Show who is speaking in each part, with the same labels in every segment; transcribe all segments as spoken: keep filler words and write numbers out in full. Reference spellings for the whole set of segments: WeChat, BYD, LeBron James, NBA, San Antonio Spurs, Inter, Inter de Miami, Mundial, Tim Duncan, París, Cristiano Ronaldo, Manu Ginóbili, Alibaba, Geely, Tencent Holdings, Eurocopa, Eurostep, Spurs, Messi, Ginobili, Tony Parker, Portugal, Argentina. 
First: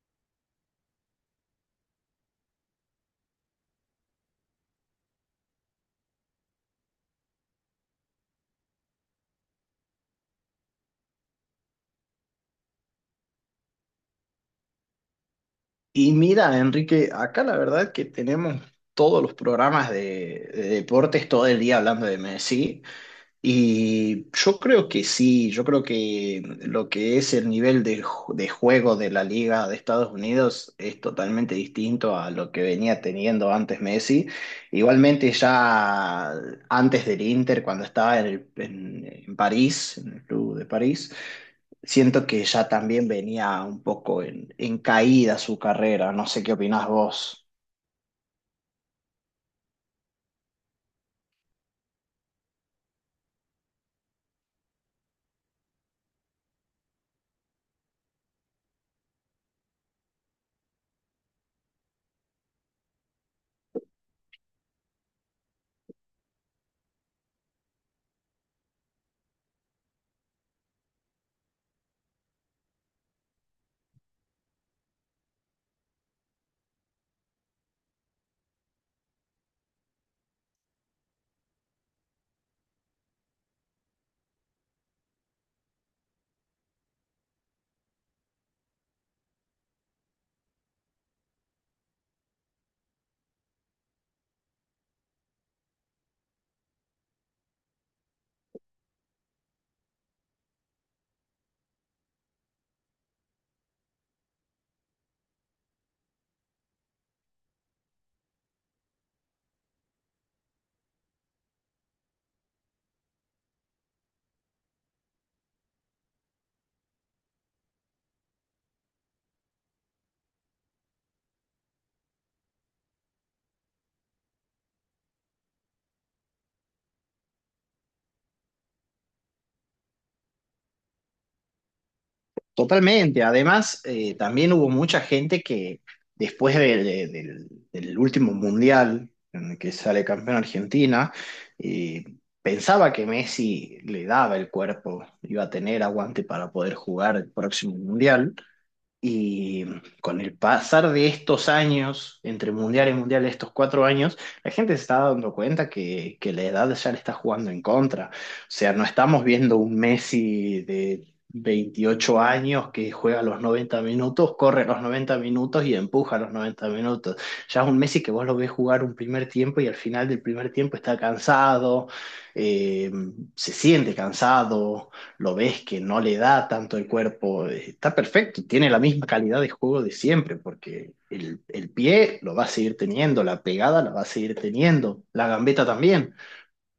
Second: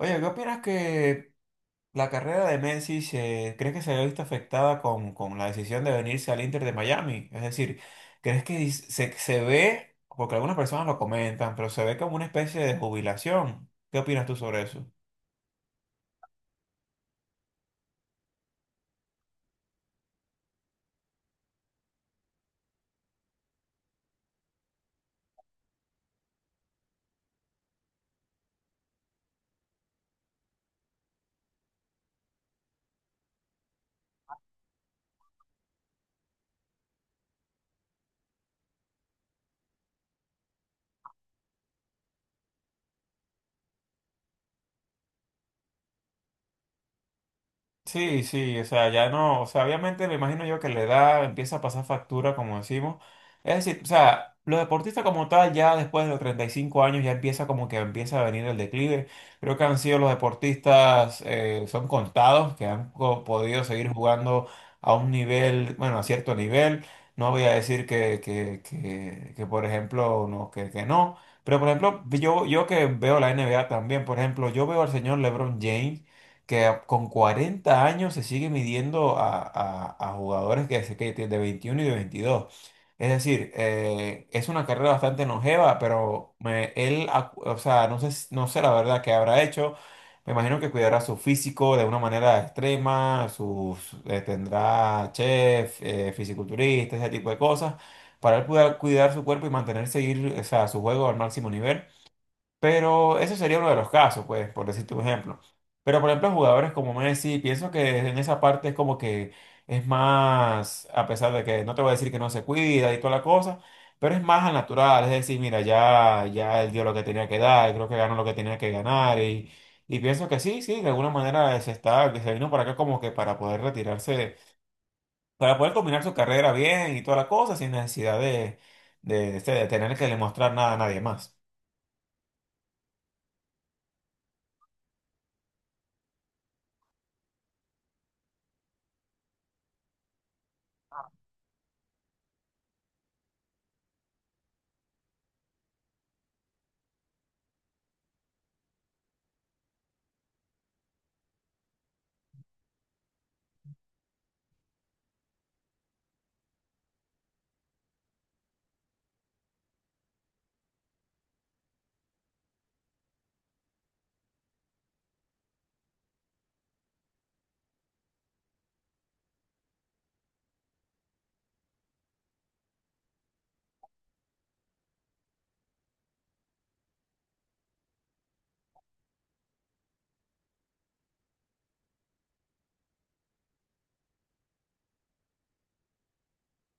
Speaker 1: Oye, ¿qué opinas que la carrera de Messi se, crees que se haya visto afectada con, con la decisión de venirse al Inter de Miami? Es decir, ¿crees que dis- se, se ve, porque algunas personas lo comentan, pero se ve como una especie de jubilación? ¿Qué opinas tú sobre eso?
Speaker 2: Y mira, Enrique, acá la verdad que tenemos todos los programas de, de deportes todo el día hablando de Messi. Y yo creo que sí, yo creo que lo que es el nivel de, ju- de juego de la Liga de Estados Unidos es totalmente distinto a lo que venía teniendo antes Messi. Igualmente ya antes del Inter, cuando estaba en, el- en en París, en el club de París siento que ya también venía un poco en, en caída su carrera, no sé qué opinás vos.
Speaker 1: Sí, sí, o sea, ya no, o sea, obviamente me imagino yo que la edad empieza a pasar factura, como decimos. Es decir, o sea, los deportistas como tal, ya después de los treinta y cinco años, ya empieza como que empieza a venir el declive. Creo que han sido los deportistas, eh, son contados, que han co- podido seguir jugando a un nivel, bueno, a cierto nivel. No voy a decir que, que, que, que, por ejemplo, no, que, que no. Pero, por ejemplo, yo, yo que veo la N B A también, por ejemplo, yo veo al señor LeBron James que a- con cuarenta años se sigue midiendo a, a- a jugadores que, se- que de veintiuno y de veintidós. Es decir, eh, es una carrera bastante longeva, pero me- él, acu- o sea, no sé, s- no sé la verdad qué habrá hecho. Me imagino que cuidará su físico de una manera extrema, sus, eh, tendrá chef, eh, fisiculturista, ese tipo de cosas, para él poder cuidar su cuerpo y mantener, seguir, o sea, su juego al máximo nivel. Pero eso sería uno de los casos, pues, por decirte un ejemplo. Pero, por ejemplo, jugadores como Messi, pienso que en esa parte es como que es más, a pesar de que no te voy a decir que no se cuida y toda la cosa, pero es más al natural. Es decir, mira, ya, ya él dio lo que tenía que dar, creo que ganó lo que tenía que ganar. Y, y pienso que sí, sí, de alguna manera se está, que se vino para acá como que para poder retirarse, para poder combinar su carrera bien y toda la cosa, sin necesidad de, de, este, de tener que demostrar nada a nadie más.
Speaker 2: Totalmente, además eh, también hubo mucha gente que después de- de- del del último mundial en el que sale campeón Argentina, eh, pensaba que Messi le daba el cuerpo, iba a tener aguante para poder jugar el próximo mundial. Y con el pasar de estos años, entre mundial y mundial, estos cuatro años, la gente se está dando cuenta que, que la edad ya le está jugando en contra. O sea, no estamos viendo un Messi de veintiocho años que juega los noventa minutos, corre los noventa minutos y empuja los noventa minutos. Ya es un Messi que vos lo ves jugar un primer tiempo y al final del primer tiempo está cansado, eh, se siente cansado, lo ves que no le da tanto el cuerpo, eh, está perfecto, tiene la misma calidad de juego de siempre, porque el, el pie lo va a seguir teniendo, la pegada la va a seguir teniendo, la gambeta también,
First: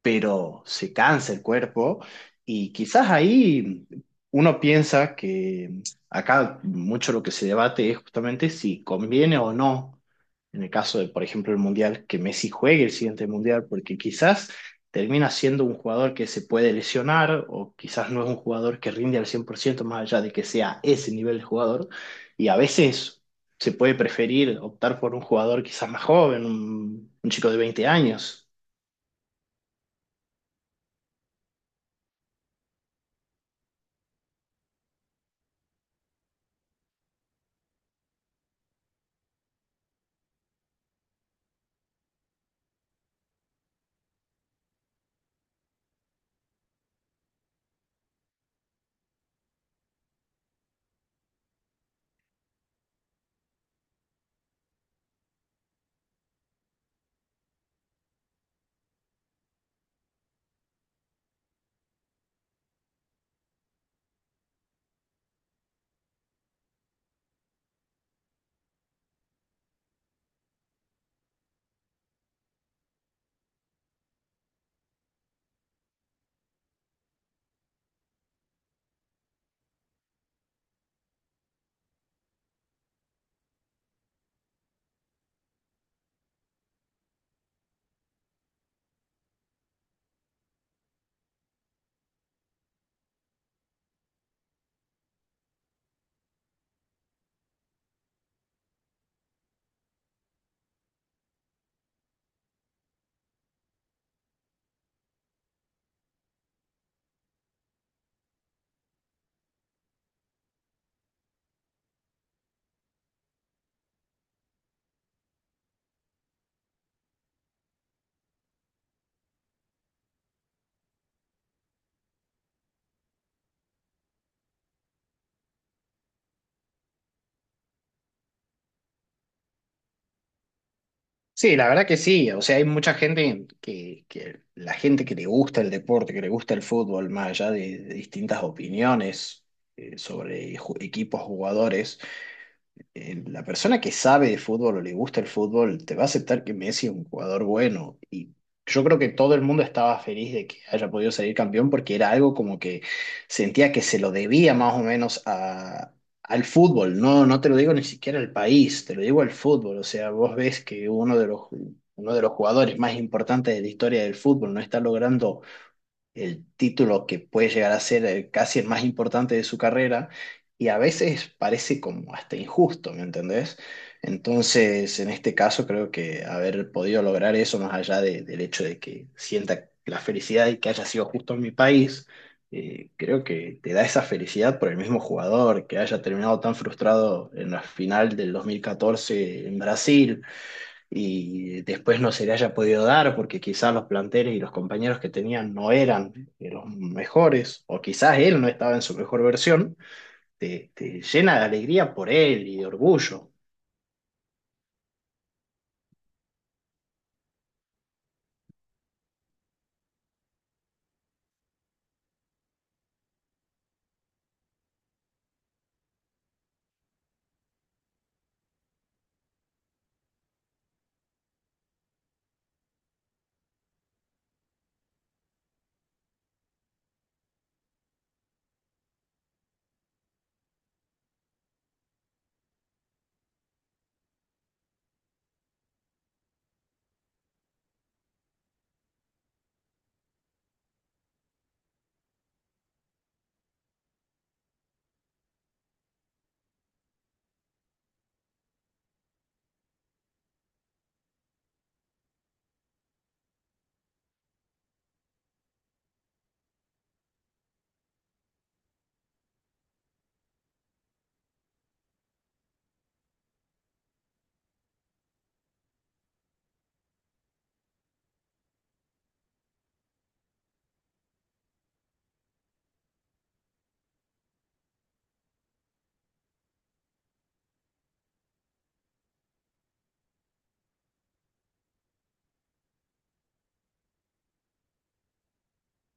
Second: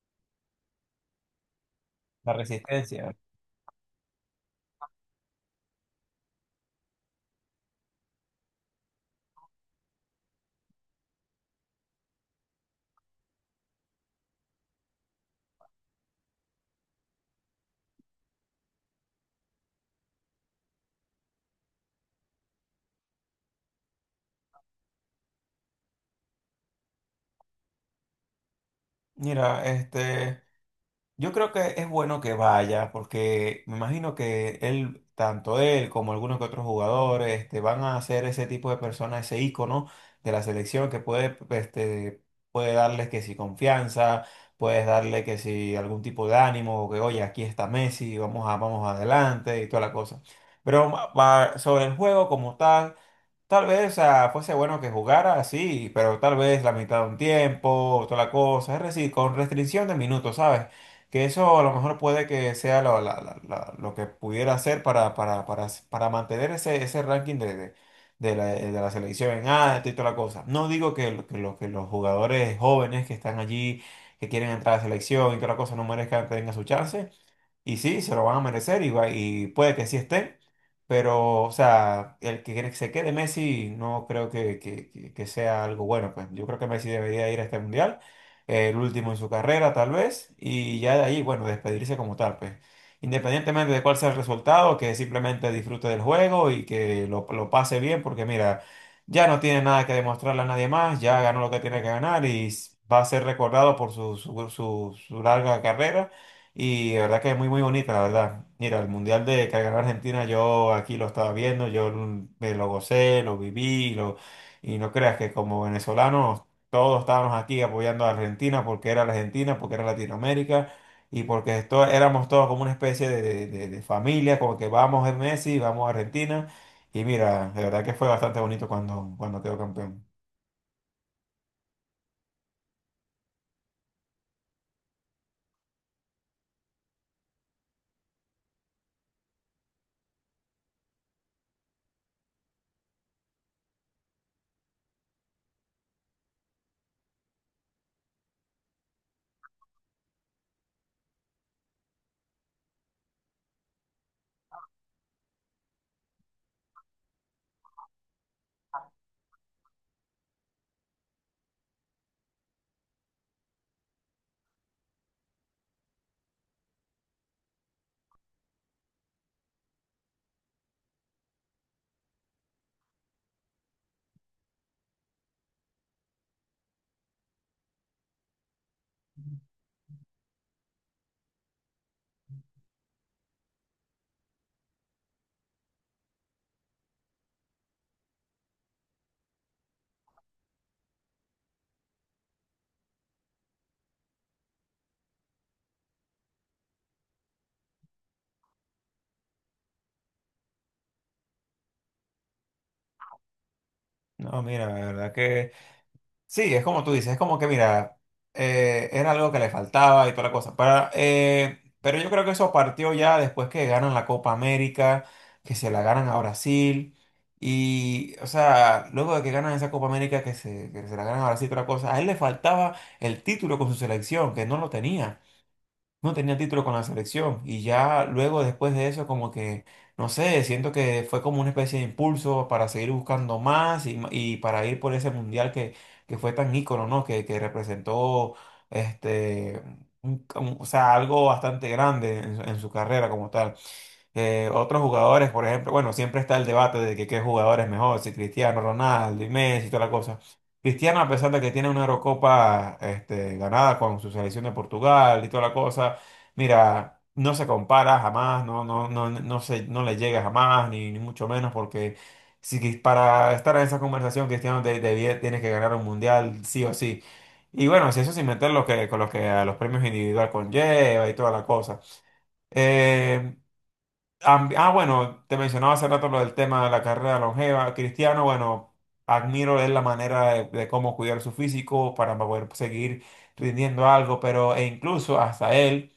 Speaker 2: pero se cansa el cuerpo,
Speaker 1: La
Speaker 2: y quizás
Speaker 1: resistencia.
Speaker 2: ahí uno piensa que acá mucho lo que se debate es justamente si conviene o no, en el caso de, por ejemplo, el Mundial, que Messi juegue el siguiente Mundial, porque quizás termina siendo un jugador que se puede lesionar, o quizás no es un jugador que rinde al cien por ciento más allá de que sea ese nivel de jugador, y a veces... Se puede preferir optar por un jugador quizás más joven, un, un chico de veinte años.
Speaker 1: Mira, este, yo creo que es bueno que vaya, porque me imagino que él, tanto él como algunos que otros jugadores, este, van a ser ese tipo de personas, ese ícono de la selección que puede, este, puede darles que si confianza, puedes darle que si algún tipo de ánimo, o que oye, aquí está Messi, vamos a, vamos adelante y toda la cosa. Pero ma- va- sobre el juego como tal. Tal vez, ah, fuese bueno que jugara así, pero tal vez la mitad de un tiempo, toda la cosa, es decir, con restricción de minutos, ¿sabes? Que eso a lo mejor puede que sea lo, la- la- la- lo que pudiera hacer para, para, para, para mantener ese, ese ranking de, de, de la, de la selección en alto y toda la cosa. No digo que, lo- que, lo- que los jugadores jóvenes que están allí, que quieren entrar a la selección y toda la cosa, no merezcan, tengan su chance, y sí, se lo van a merecer y, va- y puede que sí esté, pero, o sea, el que se quede Messi no creo que, que- que- que sea algo bueno, pues yo creo que Messi debería ir a este mundial, eh, el último en su carrera tal vez, y ya de ahí, bueno, despedirse como tal, pues. Independientemente de cuál sea el resultado, que simplemente disfrute del juego y que lo, lo pase bien, porque mira, ya no tiene nada que demostrarle a nadie más, ya ganó lo que tiene que ganar y s- va a ser recordado por su, su su- su larga carrera y la verdad que es muy, muy bonita, la verdad. Mira, el mundial de que ganó Argentina, yo aquí lo estaba viendo, yo me lo gocé, lo viví, lo, y no creas que como venezolanos todos estábamos aquí apoyando a Argentina porque era la Argentina, porque era Latinoamérica y porque esto, éramos todos como una especie de, de- de- de familia, como que vamos a Messi, vamos a Argentina. Y mira, de verdad que fue bastante bonito cuando, cuando quedó campeón.
Speaker 2: Sí, la verdad que sí. O sea, hay mucha gente que, que la gente que le gusta el deporte, que le gusta el fútbol, más allá de, de distintas opiniones eh, sobre ju- equipos, jugadores, eh, la persona que sabe de fútbol o le gusta el fútbol te va a aceptar que Messi es un jugador bueno. Y yo creo que todo el mundo estaba feliz de que haya podido salir campeón porque era algo como que sentía que se lo debía más o menos a, al fútbol. No, no te lo digo ni siquiera al país, te lo digo al fútbol. O sea, vos ves que uno de los, uno de los jugadores más importantes de la historia del fútbol no está logrando el título que puede llegar a ser el- casi el más importante de su carrera, y a veces parece como hasta injusto, ¿me entendés? Entonces, en este caso creo que haber podido lograr eso más allá de- del hecho de que sienta la felicidad y que haya sido justo en mi país, eh, creo que te da esa felicidad por el mismo jugador que haya terminado tan frustrado en la final del dos mil catorce en Brasil, y después no se le haya podido dar porque quizás los planteles y los compañeros que tenían no eran de los mejores, o quizás él no estaba en su mejor versión, te, te llena de alegría por él y de orgullo.
Speaker 1: No, mira, la verdad que. Sí, es como tú dices, es como que, mira, eh, era algo que le faltaba y toda la cosa. Para, eh, pero yo creo que eso partió ya después que ganan la Copa América, que se la ganan a Brasil. Y, o sea, luego de que ganan esa Copa América, que se, que se la ganan a Brasil y toda la cosa, a él le faltaba el título con su selección, que no lo tenía, no tenía título con la selección y ya luego después de eso como que, no sé, siento que fue como una especie de impulso para seguir buscando más y, ma- y para ir por ese mundial que, que fue tan ícono, ¿no? Que, que representó este, un- como- o sea, algo bastante grande en, su en su carrera como tal. Eh, otros jugadores, por ejemplo, bueno, siempre está el debate de que qué jugador es mejor, si Cristiano Ronaldo y Messi y toda la cosa. Cristiano, a pesar de que tiene una Eurocopa este, ganada con su selección de Portugal y toda la cosa, mira, no se compara jamás, no, no, no, no se, no le llega jamás, ni, ni mucho menos, porque si quis- para estar en esa conversación, Cristiano de, debía- tiene que ganar un mundial, sí o sí. Y bueno, si eso sin meter lo que, con lo que a los premios individual conlleva y toda la cosa. Eh, Am- Ah, bueno, te mencionaba hace rato lo del tema de la carrera longeva. Cristiano, bueno, admiro es la manera de, de cómo cuidar su físico para poder seguir rindiendo algo, pero e incluso hasta él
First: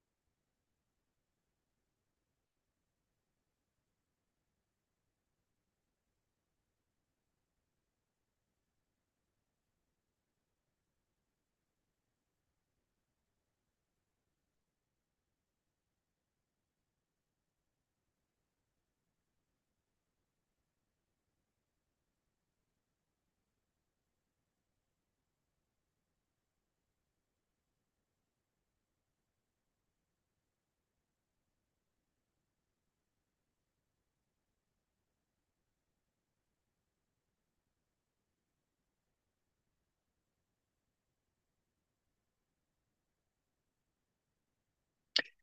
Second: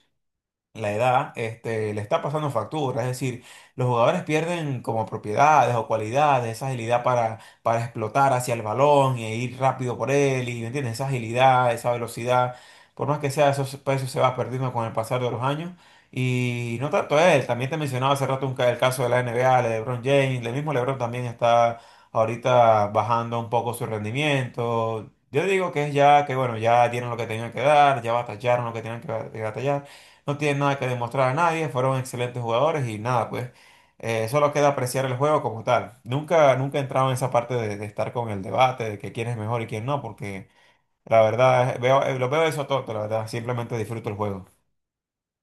Speaker 1: la edad este, le está pasando factura, es decir, los jugadores pierden como propiedades o cualidades, esa agilidad para, para explotar hacia el balón y ir rápido por él, y ¿me entiendes? Esa agilidad, esa velocidad, por más que sea, eso, se- pues, eso se va perdiendo con el pasar de los años. Y no tanto él, también te mencionaba hace rato un ca- el caso de la N NBA, de LeBron James, el mismo LeBron también está ahorita bajando un poco su rendimiento. Yo digo que es ya que, bueno, ya dieron lo que tenían que dar, ya batallaron lo que tenían que ba- que batallar. No tienen nada que demostrar a nadie, fueron excelentes jugadores y nada, pues eh, solo queda apreciar el juego como tal. Nunca, nunca he entrado en esa parte de, de estar con el debate de que quién es mejor y quién no, porque la verdad, eh, veo, eh, lo veo eso todo, la verdad, simplemente disfruto el juego.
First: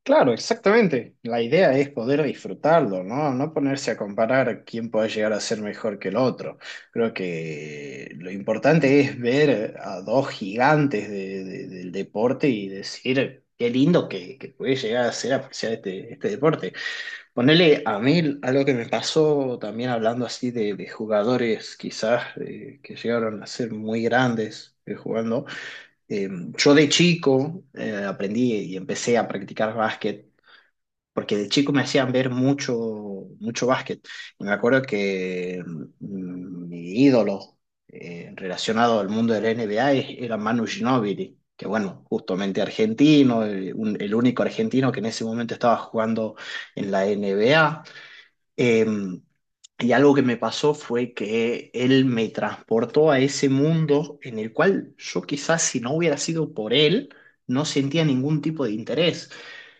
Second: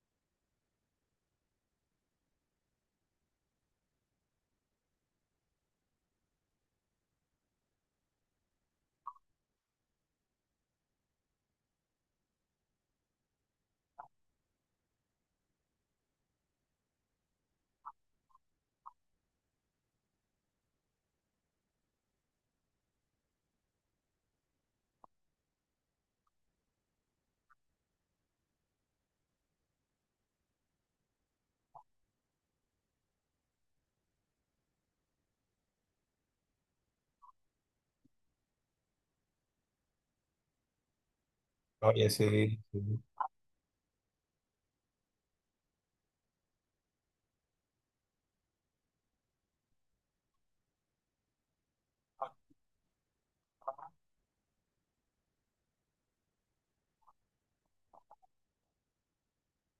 Speaker 2: Claro, exactamente. La idea es poder disfrutarlo, ¿no? No ponerse a comparar quién puede llegar a ser mejor que el otro. Creo que lo importante es ver a dos gigantes de- de- del deporte y decir qué lindo que, que puede llegar a ser apreciar este, este deporte. Ponele a mí algo que me pasó también hablando así de, de jugadores quizás eh, que llegaron a ser muy grandes eh, jugando. Eh, yo de chico eh, aprendí y empecé a practicar básquet porque de chico me hacían ver mucho, mucho básquet. Y me acuerdo que mm, mi ídolo eh, relacionado al mundo del N B A es- era Manu Ginóbili, que bueno,
Speaker 1: Oye, sí,
Speaker 2: justamente
Speaker 1: sí,
Speaker 2: argentino, eh, un- el único argentino que en ese momento estaba jugando en la N B A. Eh, y algo que me pasó fue que él me transportó a ese mundo en el cual yo, quizás si no hubiera sido por él, no sentía ningún tipo de interés.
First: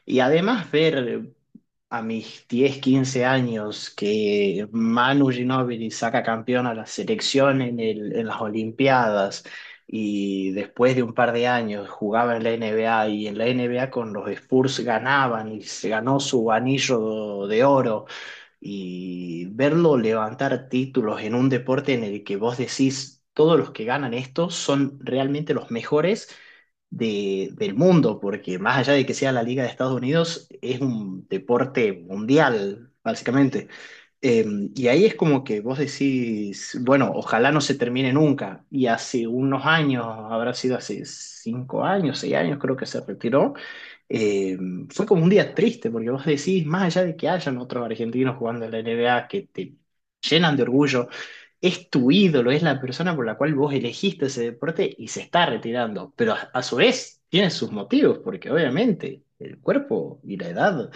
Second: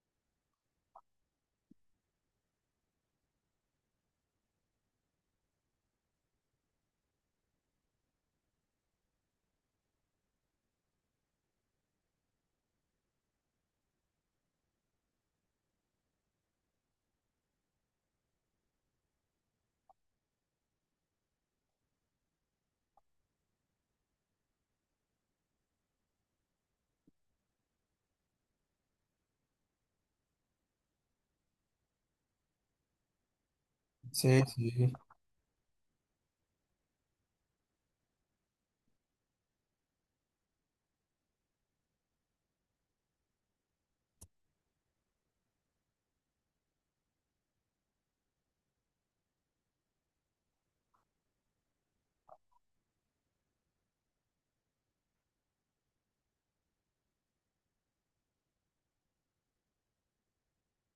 Speaker 2: Y además ver a mis diez, quince años que Manu Ginóbili saca campeón a la selección en el- en las Olimpiadas, y después de un par de años jugaba en la N B A, y en la N B A con los Spurs ganaban y se ganó su anillo de oro, y verlo levantar títulos en un deporte en el que vos decís, todos los que ganan esto son realmente los mejores de- del mundo, porque más allá de que sea la Liga de Estados Unidos, es un deporte mundial, básicamente.
Speaker 1: sí,
Speaker 2: Eh, y
Speaker 1: sí,
Speaker 2: ahí es como que vos decís, bueno, ojalá no se termine nunca. Y hace unos años, habrá sido hace cinco años, seis años, creo que se retiró, eh, fue como un día triste, porque vos decís, más allá de que hayan otros argentinos jugando en la N B A que te llenan de orgullo, es tu ídolo, es la persona por la cual vos elegiste ese deporte y se está retirando, pero a, a su vez tiene sus motivos, porque obviamente el cuerpo y la edad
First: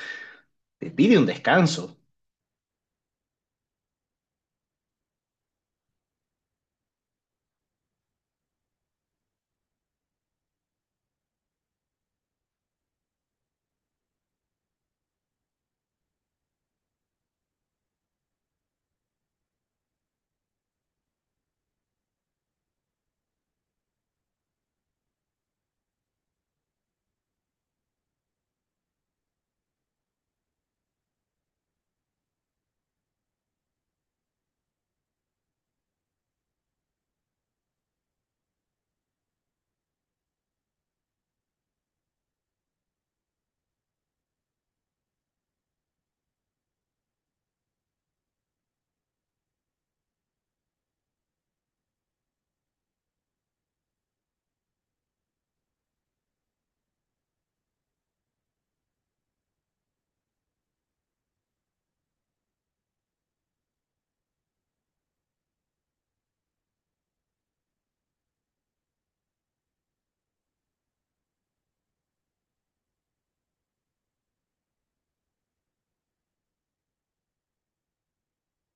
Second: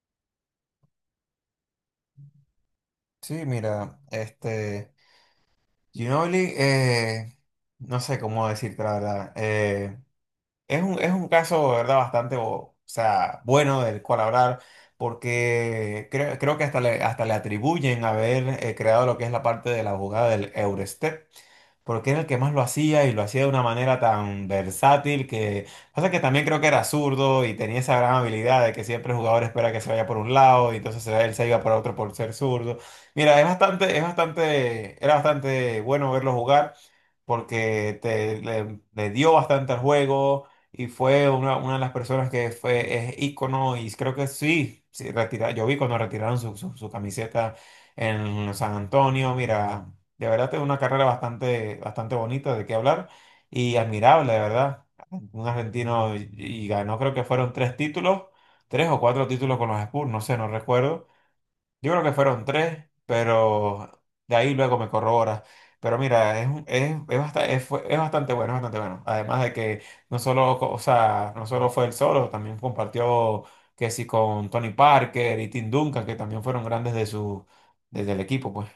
Speaker 2: te pide un descanso.
Speaker 1: sí, mira, este, Ginobili, eh, no sé cómo decirte la verdad. eh, Es un, es un caso, de verdad, bastante, o sea, bueno del cual hablar, porque creo, creo que hasta le, hasta le atribuyen haber eh, creado lo que es la parte de la jugada del Eurostep, porque era el que más lo hacía y lo hacía de una manera tan versátil que pasa que también creo que era zurdo y tenía esa gran habilidad de que siempre el jugador espera que se vaya por un lado y entonces se- él se iba por otro por ser zurdo. Mira, es bastante, es bastante, era bastante bueno verlo jugar porque te, le, le dio bastante al juego y fue una, una de las personas que fue, es ícono y creo que sí, sí, retira- yo vi cuando retiraron su, su, su camiseta en San Antonio, mira, de verdad tiene una carrera bastante, bastante bonita de qué hablar y admirable, de verdad. Un argentino y, y ganó, creo que fueron tres títulos, tres o cuatro títulos con los Spurs, no sé, no recuerdo. Yo creo que fueron tres, pero de ahí luego me corroboras. Pero mira, es, un- es, es, basta- es fue- es bastante bueno, es bastante bueno. Además de que no solo, co- o sea, no solo fue él solo, también compartió que sí con Tony Parker y Tim Duncan, que también fueron grandes de su, desde el equipo, pues.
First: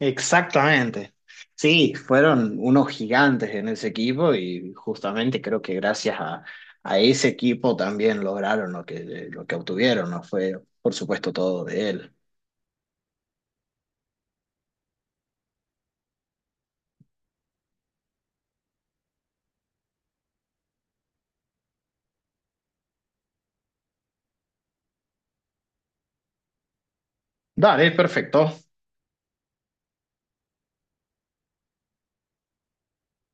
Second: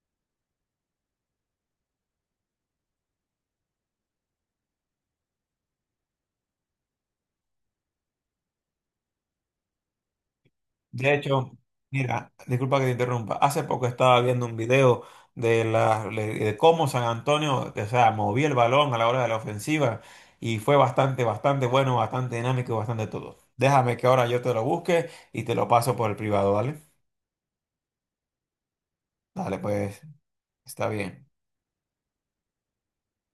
Speaker 2: Exactamente. Sí, fueron unos gigantes en ese equipo y justamente creo que gracias a, a ese equipo también lograron lo que, lo que obtuvieron, no fue por
Speaker 1: De
Speaker 2: supuesto
Speaker 1: hecho,
Speaker 2: todo de él.
Speaker 1: mira, disculpa que te interrumpa. Hace poco estaba viendo un video de, la, de cómo San Antonio, o sea, movía el balón a la hora de la ofensiva y fue bastante, bastante bueno, bastante dinámico y bastante todo. Déjame que ahora yo te lo busque y te lo paso por el privado, ¿vale?
Speaker 2: Dale, perfecto.
Speaker 1: Dale, pues, está bien.